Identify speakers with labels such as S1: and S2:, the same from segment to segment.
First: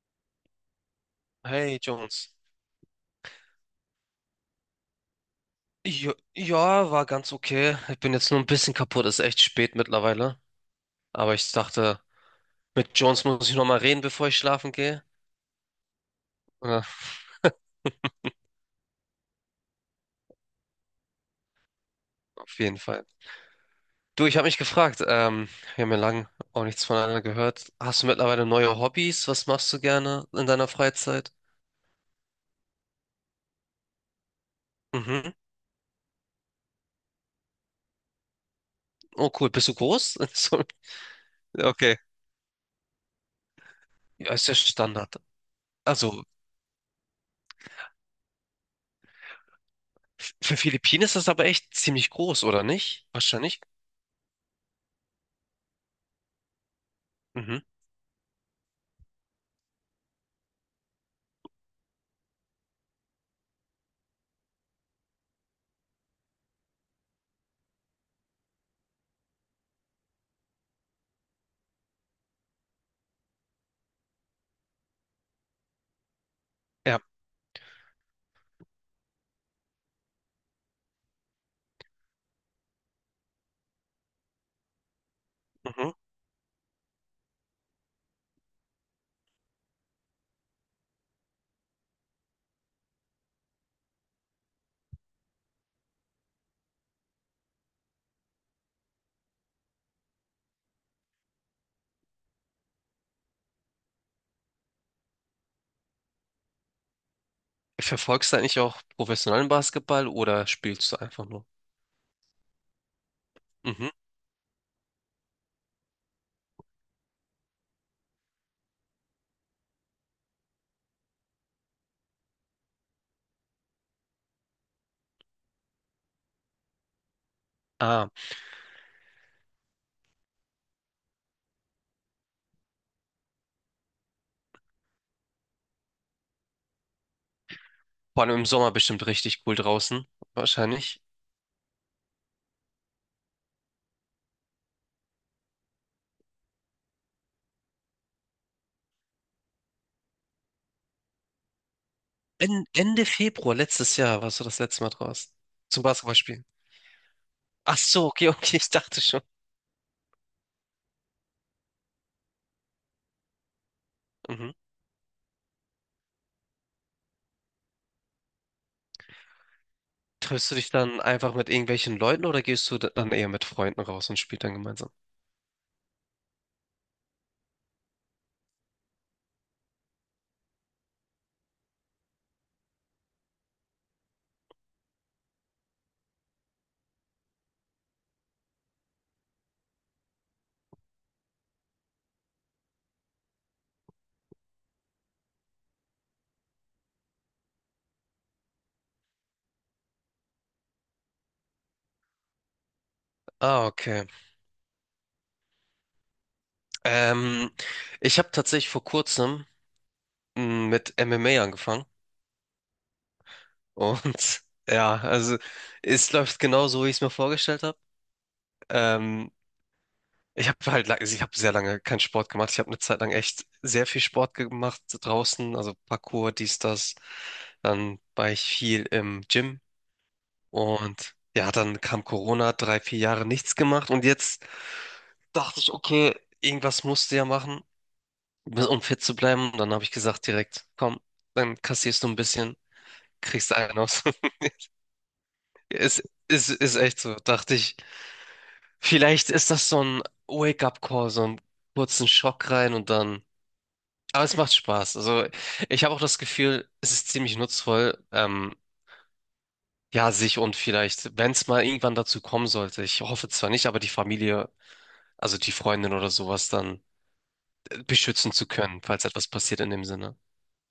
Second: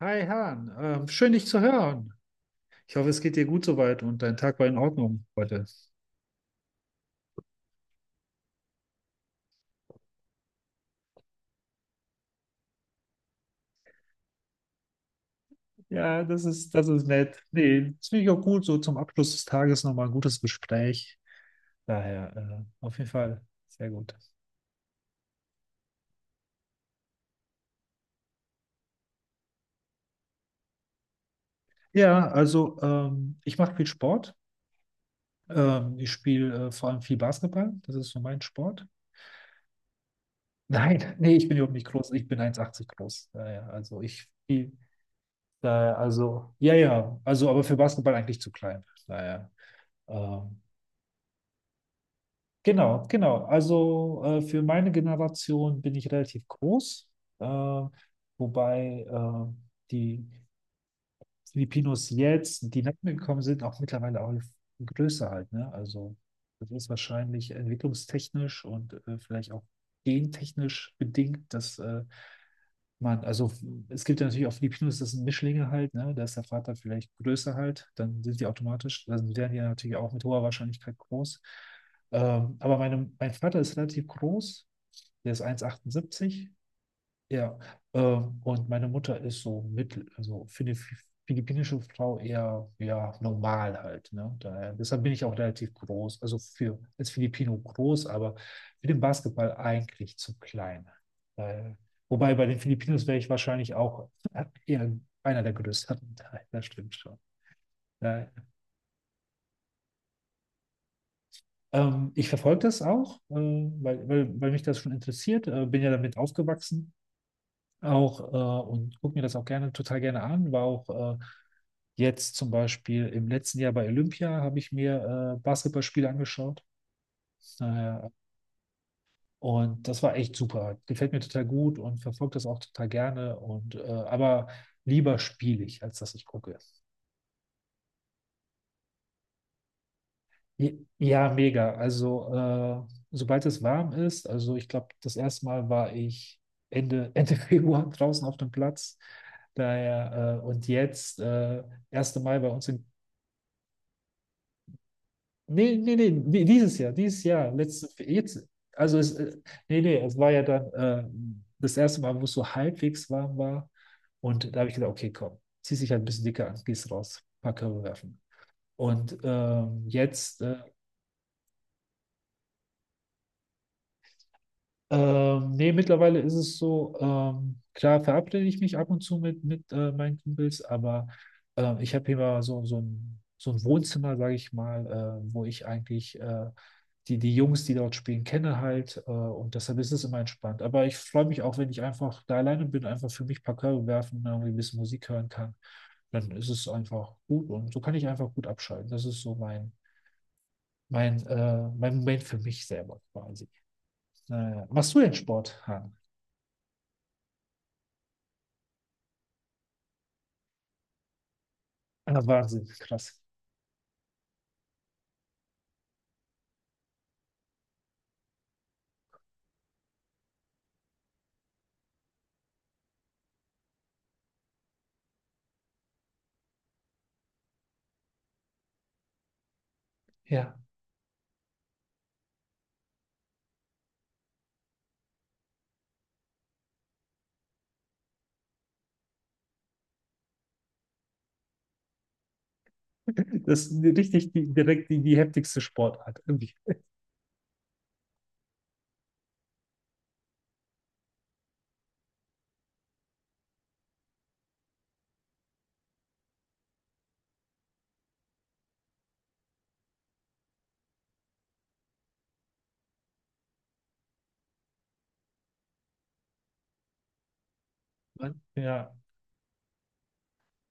S1: Hi Han, schön dich zu
S2: Hey
S1: hören.
S2: Jones.
S1: Ich hoffe, es geht dir gut soweit und dein Tag war in Ordnung heute.
S2: Jo ja, war ganz okay. Ich bin jetzt nur ein bisschen kaputt, ist echt spät mittlerweile. Aber ich dachte, mit Jones muss ich nochmal reden, bevor ich schlafen gehe.
S1: Ja,
S2: Ja,
S1: das ist nett. Nee, das finde ich auch gut. So zum Abschluss des Tages nochmal ein gutes Gespräch.
S2: auf jeden
S1: Auf
S2: Fall.
S1: jeden Fall sehr gut.
S2: Du, ich habe mich gefragt, wir haben ja lang auch nichts voneinander gehört. Hast du mittlerweile neue Hobbys? Was machst du gerne in deiner Freizeit?
S1: Ja, also ich mache viel Sport.
S2: Mhm.
S1: Ich spiele vor allem viel Basketball. Das ist so mein Sport.
S2: Oh cool, bist du groß? So,
S1: Nein, nee, ich bin
S2: ja,
S1: überhaupt nicht
S2: okay.
S1: groß. Ich bin 1,80 groß. Naja, also ich
S2: Ja, ist ja
S1: spiele,
S2: Standard. Also,
S1: ja, ja, also aber für Basketball eigentlich zu klein. Naja.
S2: für Philippinen ist das aber echt ziemlich groß, oder
S1: Genau,
S2: nicht?
S1: genau.
S2: Wahrscheinlich.
S1: Also für meine Generation bin ich relativ groß,
S2: Mhm.
S1: äh, wobei die Filipinos jetzt, die nach mir gekommen sind, auch mittlerweile auch größer halt, ne? Also das ist wahrscheinlich entwicklungstechnisch und vielleicht auch gentechnisch bedingt, also es gibt ja natürlich auch Filipinos, das sind Mischlinge halt, ne? Da ist der Vater
S2: Ja.
S1: vielleicht größer halt, dann werden die natürlich auch mit hoher Wahrscheinlichkeit groß. Mein Vater ist relativ groß, der ist
S2: Mhm.
S1: 1,78, ja, und meine Mutter ist so mittel, also für eine philippinische Frau eher ja, normal halt. Ne? Deshalb bin ich auch relativ groß, also für als Filipino groß, aber für den Basketball eigentlich zu klein. Daher, wobei bei den Filipinos wäre ich wahrscheinlich auch eher einer der größeren. Daher, das stimmt schon. Daher,
S2: Verfolgst du eigentlich auch professionellen Basketball oder spielst du einfach nur?
S1: Ich verfolge das auch,
S2: Mhm.
S1: weil mich das schon interessiert, bin ja damit aufgewachsen. Auch Und gucke mir das auch gerne, total gerne an. War auch jetzt zum Beispiel im letzten Jahr bei Olympia, habe ich mir Basketballspiele angeschaut. Äh,
S2: Ah,
S1: und das war echt super. Gefällt mir total gut und verfolge das auch total gerne. Und aber lieber spiele ich, als dass ich gucke.
S2: vor allem im Sommer bestimmt richtig cool draußen, wahrscheinlich.
S1: Ja, mega. Also, sobald es warm ist, also ich glaube, das erste Mal war ich Ende, Ende Februar draußen auf dem Platz. Und jetzt, erste Mal bei
S2: En
S1: uns in.
S2: Ende Februar letztes Jahr warst du das letzte Mal draußen
S1: Nee,
S2: zum
S1: nee, nee,
S2: Basketballspielen.
S1: dieses Jahr,
S2: Ach
S1: letztes,
S2: so, okay,
S1: jetzt.
S2: okay, ich
S1: Also,
S2: dachte
S1: es,
S2: schon.
S1: äh, Nee, nee, es war ja dann das erste Mal, wo es so halbwegs warm war. Und
S2: Mhm.
S1: da habe ich gedacht, okay, komm, zieh dich halt ein bisschen dicker an, gehst raus, paar Körbe werfen. Und jetzt.
S2: Triffst du dich dann einfach mit irgendwelchen Leuten oder gehst du dann eher mit Freunden raus und spielt dann gemeinsam?
S1: Nee, mittlerweile ist es so, klar verabrede ich mich ab und zu mit meinen Kumpels, aber ich habe hier mal so, so ein Wohnzimmer, sage ich mal, wo ich eigentlich die, die Jungs, die dort spielen, kenne halt, und deshalb ist es immer entspannt. Aber ich freue mich auch, wenn ich einfach da alleine bin, einfach für mich ein paar Körbe werfen, irgendwie ein bisschen Musik hören kann, dann ist es einfach gut und so kann ich einfach gut abschalten. Das ist so mein Moment für mich selber quasi.
S2: Ah, okay.
S1: Naja. Machst du denn Sport, Han?
S2: Ähm, ich habe tatsächlich vor kurzem mit MMA angefangen
S1: Ah, Wahnsinn, krass.
S2: und ja, also es läuft genau so, wie ich es mir vorgestellt habe. Ähm, ich habe halt, ich habe sehr lange keinen Sport gemacht. Ich habe eine Zeit lang echt sehr viel Sport gemacht draußen, also Parkour, dies, das. Dann war ich viel im Gym
S1: Ja.
S2: und ja, dann kam Corona, drei, vier Jahre nichts gemacht und jetzt dachte ich, okay, irgendwas musst du ja machen, um fit zu bleiben. Und dann habe ich gesagt direkt, komm, dann kassierst du ein bisschen, kriegst
S1: Das
S2: einen
S1: ist
S2: aus.
S1: richtig die heftigste
S2: Es
S1: Sportart. Irgendwie.
S2: ist echt so, dachte ich. Vielleicht ist das so ein Wake-up-Call, so einen kurzen Schock rein und dann. Aber es macht Spaß. Also ich habe auch das Gefühl, es ist ziemlich nutzvoll, ja, sich und vielleicht, wenn es mal irgendwann dazu kommen sollte, ich hoffe zwar nicht, aber die Familie, also die Freundin oder sowas dann beschützen zu können,
S1: Ja.
S2: falls etwas passiert in dem Sinne.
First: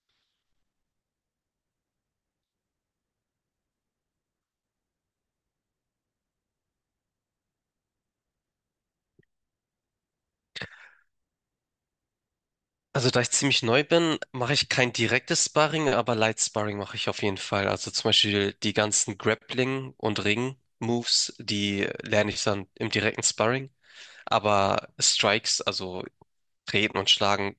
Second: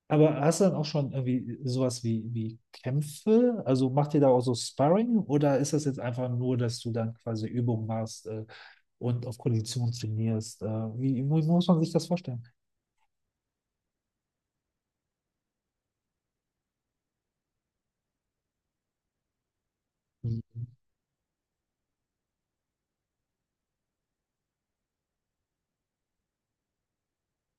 S1: Aber hast du dann auch schon irgendwie sowas wie, wie Kämpfe? Also macht ihr da auch so Sparring oder ist das jetzt einfach nur, dass du dann quasi Übungen machst und auf Kondition trainierst? Wie muss man sich das vorstellen?
S2: Also da ich ziemlich neu bin, mache ich kein direktes Sparring, aber Light Sparring mache ich auf jeden Fall. Also zum Beispiel die ganzen Grappling- und
S1: Mhm.
S2: Ring-Moves, die lerne ich dann im direkten Sparring. Aber Strikes, also Treten und Schlagen,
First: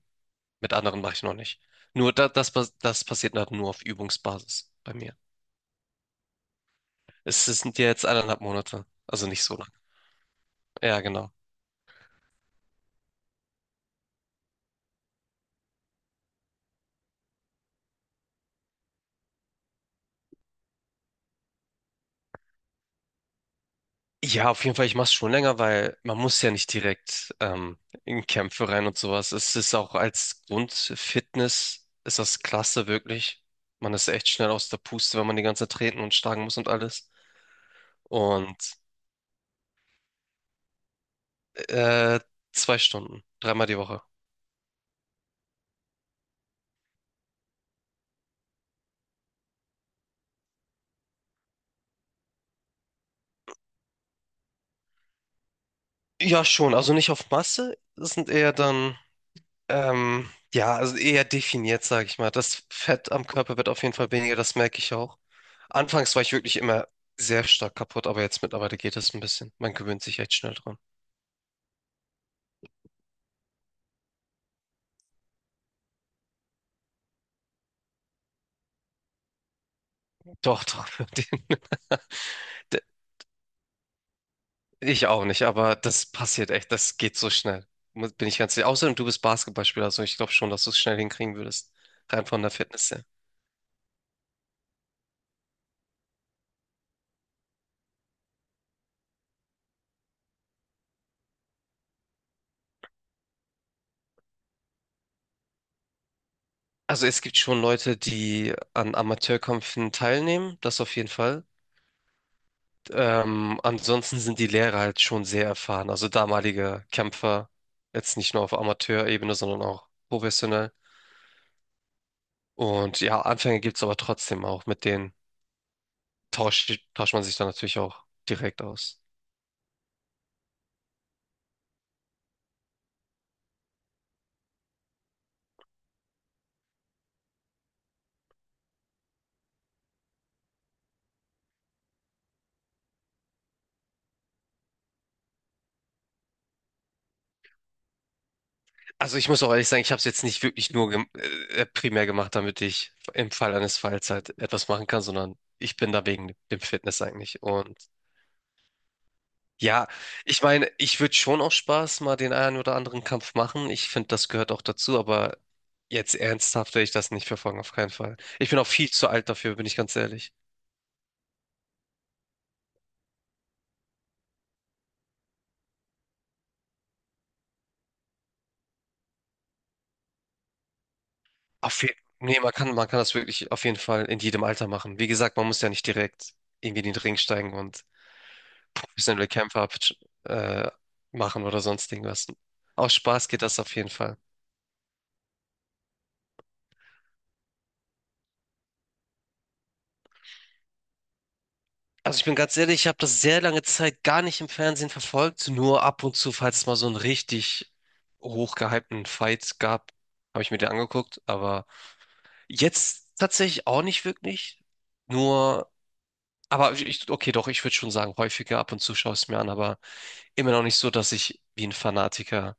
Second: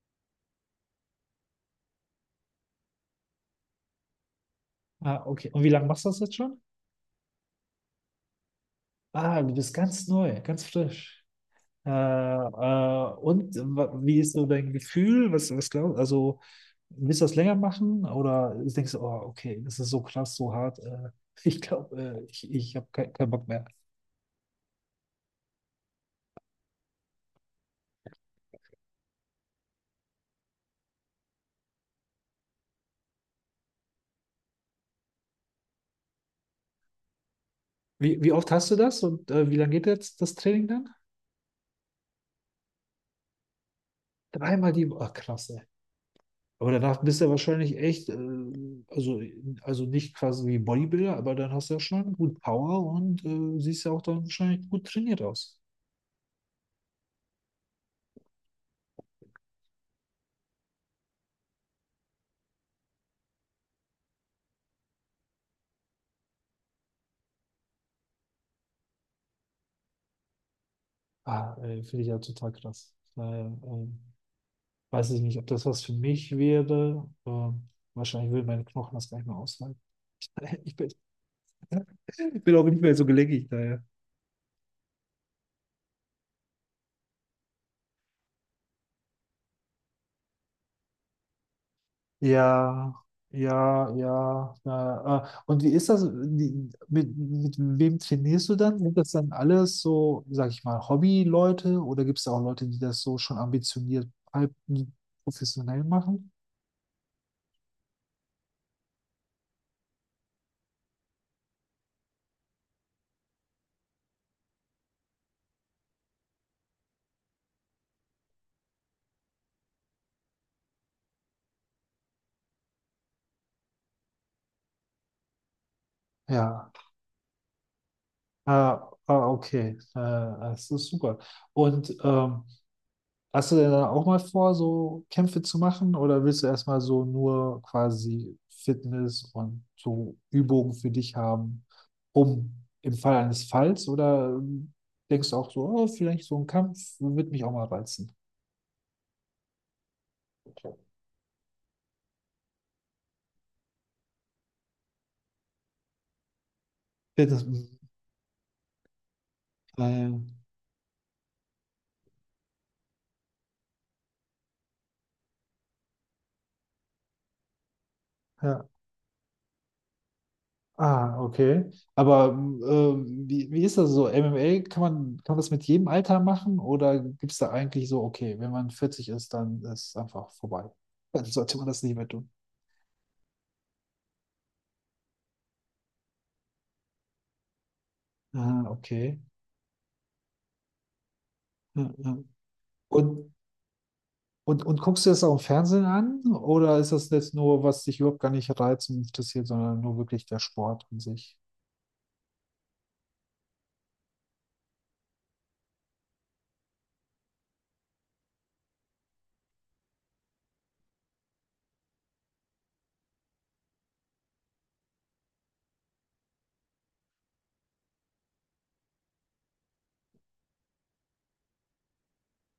S2: mit anderen mache ich noch nicht. Nur da, das, das passiert halt nur auf Übungsbasis bei mir.
S1: Ah, okay. Und wie lange machst du das jetzt schon?
S2: Es sind ja jetzt 1,5 Monate, also
S1: Ah,
S2: nicht
S1: du
S2: so lang.
S1: bist ganz neu, ganz
S2: Ja,
S1: frisch.
S2: genau.
S1: Wie ist so dein Gefühl? Was glaubst du? Also, willst du das länger machen? Oder denkst du, oh, okay, das ist so krass, so hart. Ich glaube, ich habe keinen Bock mehr.
S2: Ja, auf jeden Fall, ich mache es schon länger, weil man muss ja nicht direkt in Kämpfe rein und sowas. Es ist auch als Grundfitness, ist das klasse wirklich. Man ist echt schnell aus der Puste, wenn man die ganze Zeit treten und schlagen muss und alles.
S1: Wie oft
S2: Und
S1: hast du das und wie lange geht jetzt das Training dann?
S2: äh, 2 Stunden, 3-mal die Woche.
S1: Dreimal die Woche. Ach, krass, ey. Aber danach bist du ja wahrscheinlich echt, also, also nicht quasi wie Bodybuilder, aber dann hast du ja schon gut Power und siehst ja auch dann wahrscheinlich gut trainiert aus.
S2: Ja, schon. Also nicht auf Masse. Das sind eher dann ähm, ja, also eher definiert, sage ich mal. Das Fett am Körper wird auf jeden Fall weniger, das merke ich auch. Anfangs war ich wirklich immer sehr stark kaputt, aber jetzt mittlerweile geht es ein bisschen. Man gewöhnt sich echt schnell dran.
S1: Ah, finde ich ja total krass. Weiß ich nicht, ob das was für mich wäre. Wahrscheinlich würden meine Knochen das gar nicht mehr aushalten.
S2: Doch,
S1: Ich
S2: doch.
S1: bin,
S2: den-
S1: Ich bin auch nicht
S2: de-
S1: mehr so gelenkig daher.
S2: Ich auch nicht, aber das passiert echt, das geht so schnell. Bin ich ganz sicher. Außerdem, du bist Basketballspieler, also ich glaube schon, dass du es schnell hinkriegen würdest. Rein von der Fitness
S1: Ja,
S2: her.
S1: ja, ja. Na, und wie ist das? Mit wem trainierst du dann? Sind das dann alles so, sag ich mal, Hobby-Leute oder gibt es auch Leute, die das so schon ambitioniert, halb professionell machen?
S2: Also es gibt schon Leute, die an Amateurkämpfen teilnehmen, das auf jeden Fall. Ansonsten sind die Lehrer halt schon sehr erfahren. Also damalige Kämpfer, jetzt nicht nur auf Amateurebene, sondern auch professionell. Und ja, Anfänge gibt es aber trotzdem auch. Mit denen
S1: Ja,
S2: tauscht man sich dann natürlich auch direkt
S1: ah,
S2: aus.
S1: ah, okay, das ist super. Und hast du denn dann auch mal vor, so Kämpfe zu machen oder willst du erstmal so nur quasi Fitness und so Übungen für dich haben, um im Fall eines Falls oder denkst du auch so, oh, vielleicht so ein Kampf wird mich auch mal reizen?
S2: Also ich muss auch ehrlich sagen, ich habe es jetzt nicht wirklich nur gem primär gemacht, damit ich im Fall eines Falls halt etwas machen kann, sondern ich bin da wegen dem Fitness eigentlich.
S1: Fitness,
S2: Und ja,
S1: äh,
S2: ich meine, ich würde schon auch Spaß mal den einen oder anderen Kampf machen. Ich finde, das gehört auch dazu, aber jetzt ernsthaft werde ich das nicht verfolgen, auf keinen Fall. Ich bin auch
S1: ja.
S2: viel zu alt dafür, bin ich ganz ehrlich.
S1: Ah, okay. Aber wie ist das so? MMA, kann man das mit jedem Alter machen oder gibt es da eigentlich so, okay, wenn man 40 ist, dann ist es einfach vorbei? Dann sollte man das
S2: Auf jeden,
S1: nicht mehr.
S2: nee, man kann das wirklich auf jeden Fall in jedem Alter machen. Wie gesagt, man muss ja nicht direkt irgendwie in den Ring steigen und
S1: Ah, okay.
S2: professionelle Kämpfe äh, machen oder sonst
S1: Ja, ja.
S2: irgendwas. Aus Spaß
S1: Und,
S2: geht das auf jeden Fall.
S1: und guckst du das auch im Fernsehen an? Oder ist das jetzt nur, was dich überhaupt gar nicht reizt und interessiert, sondern nur wirklich der Sport an sich?
S2: Also ich bin ganz ehrlich, ich habe das sehr lange Zeit gar nicht im Fernsehen verfolgt, nur ab und zu, falls es mal so einen richtig hochgehypten Fight gab, habe ich mir den angeguckt, aber jetzt tatsächlich auch nicht wirklich. Nur, aber ich, okay, doch, ich würde schon sagen, häufiger ab und zu schaue ich es mir an, aber immer noch nicht so, dass ich wie ein Fanatiker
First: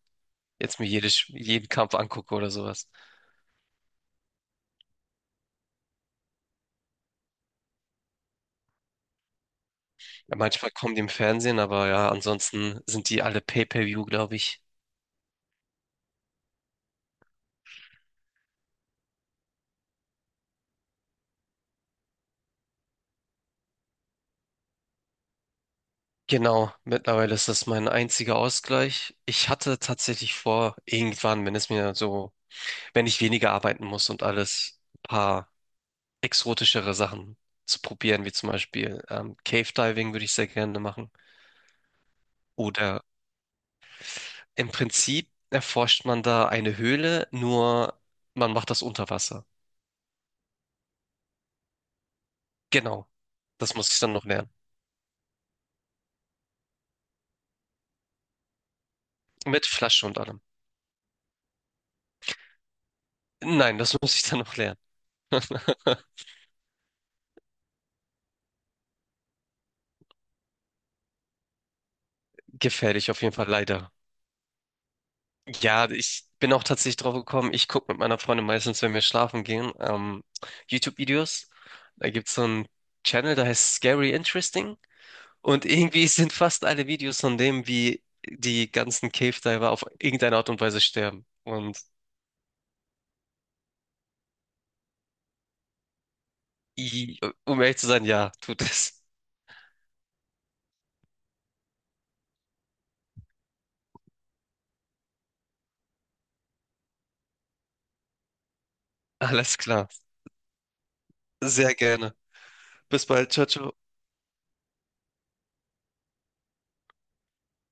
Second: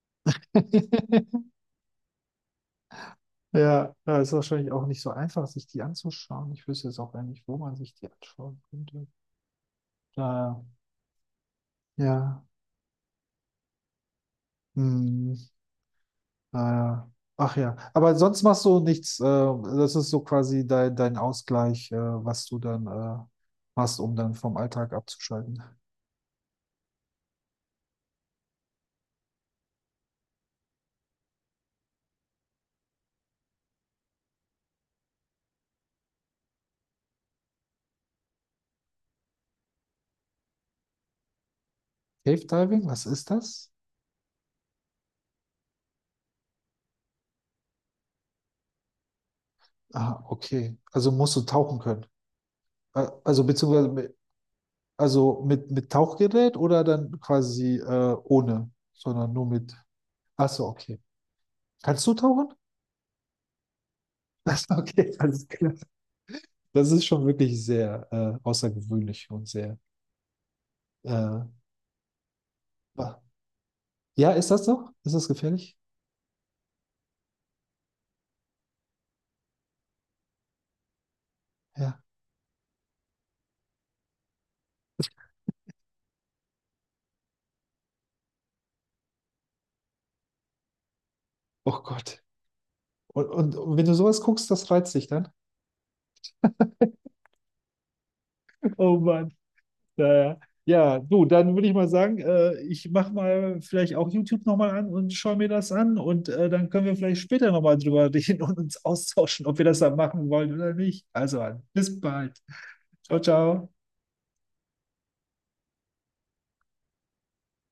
S2: jetzt mir jeden Kampf angucke oder sowas.
S1: Ja, ja, ist wahrscheinlich auch nicht so einfach, sich die anzuschauen. Ich wüsste jetzt auch gar nicht, wo man sich die anschauen könnte.
S2: Ja,
S1: Naja,
S2: manchmal kommen die im Fernsehen, aber
S1: ja,
S2: ja,
S1: ja,
S2: ansonsten sind die alle Pay-per-view, glaube ich.
S1: hm, naja. Ach ja, aber sonst machst du nichts. Das ist so quasi dein, dein Ausgleich, was du dann machst, um dann vom Alltag abzuschalten.
S2: Genau, mittlerweile ist das mein einziger Ausgleich. Ich hatte tatsächlich vor, irgendwann, wenn es mir so, wenn ich weniger arbeiten muss und alles, ein paar exotischere Sachen zu probieren, wie zum Beispiel Cave Diving würde ich sehr gerne machen.
S1: Cave Diving,
S2: Oder
S1: was ist das?
S2: im Prinzip erforscht man da eine Höhle, nur man macht das unter Wasser.
S1: Ah, okay. Also musst du tauchen können. Äh,
S2: Genau,
S1: Also
S2: das
S1: beziehungsweise
S2: muss ich dann
S1: mit,
S2: noch lernen.
S1: also mit Tauchgerät oder dann quasi ohne, sondern nur
S2: Mit
S1: mit.
S2: Flasche und allem.
S1: Ach so, okay. Kannst du tauchen?
S2: Nein, das muss ich dann noch
S1: Ach so,
S2: lernen.
S1: okay, alles klar. Das ist schon wirklich sehr außergewöhnlich und sehr. Äh,
S2: Gefährlich
S1: wa-
S2: auf jeden Fall, leider.
S1: ja, ist das doch? Ist das gefährlich?
S2: Ja, ich bin auch tatsächlich drauf gekommen. Ich gucke mit meiner Freundin meistens, wenn wir schlafen gehen, YouTube-Videos.
S1: Ja.
S2: Da gibt's so einen Channel, der heißt Scary Interesting. Und irgendwie sind fast alle Videos von dem, wie die ganzen Cave Diver auf irgendeine Art und Weise sterben. Und
S1: Oh Gott. Und wenn du sowas guckst, das reizt dich dann.
S2: i- um ehrlich zu sein, ja, tut
S1: Oh
S2: es.
S1: Mann. Naja. Ja, ja, du, dann würde ich mal sagen, ich mache mal vielleicht auch YouTube nochmal an und schaue mir das an und dann können wir vielleicht später nochmal drüber reden und uns austauschen,
S2: Alles
S1: ob wir das
S2: klar.
S1: dann machen wollen oder nicht. Also,
S2: Sehr
S1: bis
S2: gerne.
S1: bald.
S2: Bis
S1: Ciao,
S2: bald. Ciao,
S1: ciao.
S2: ciao.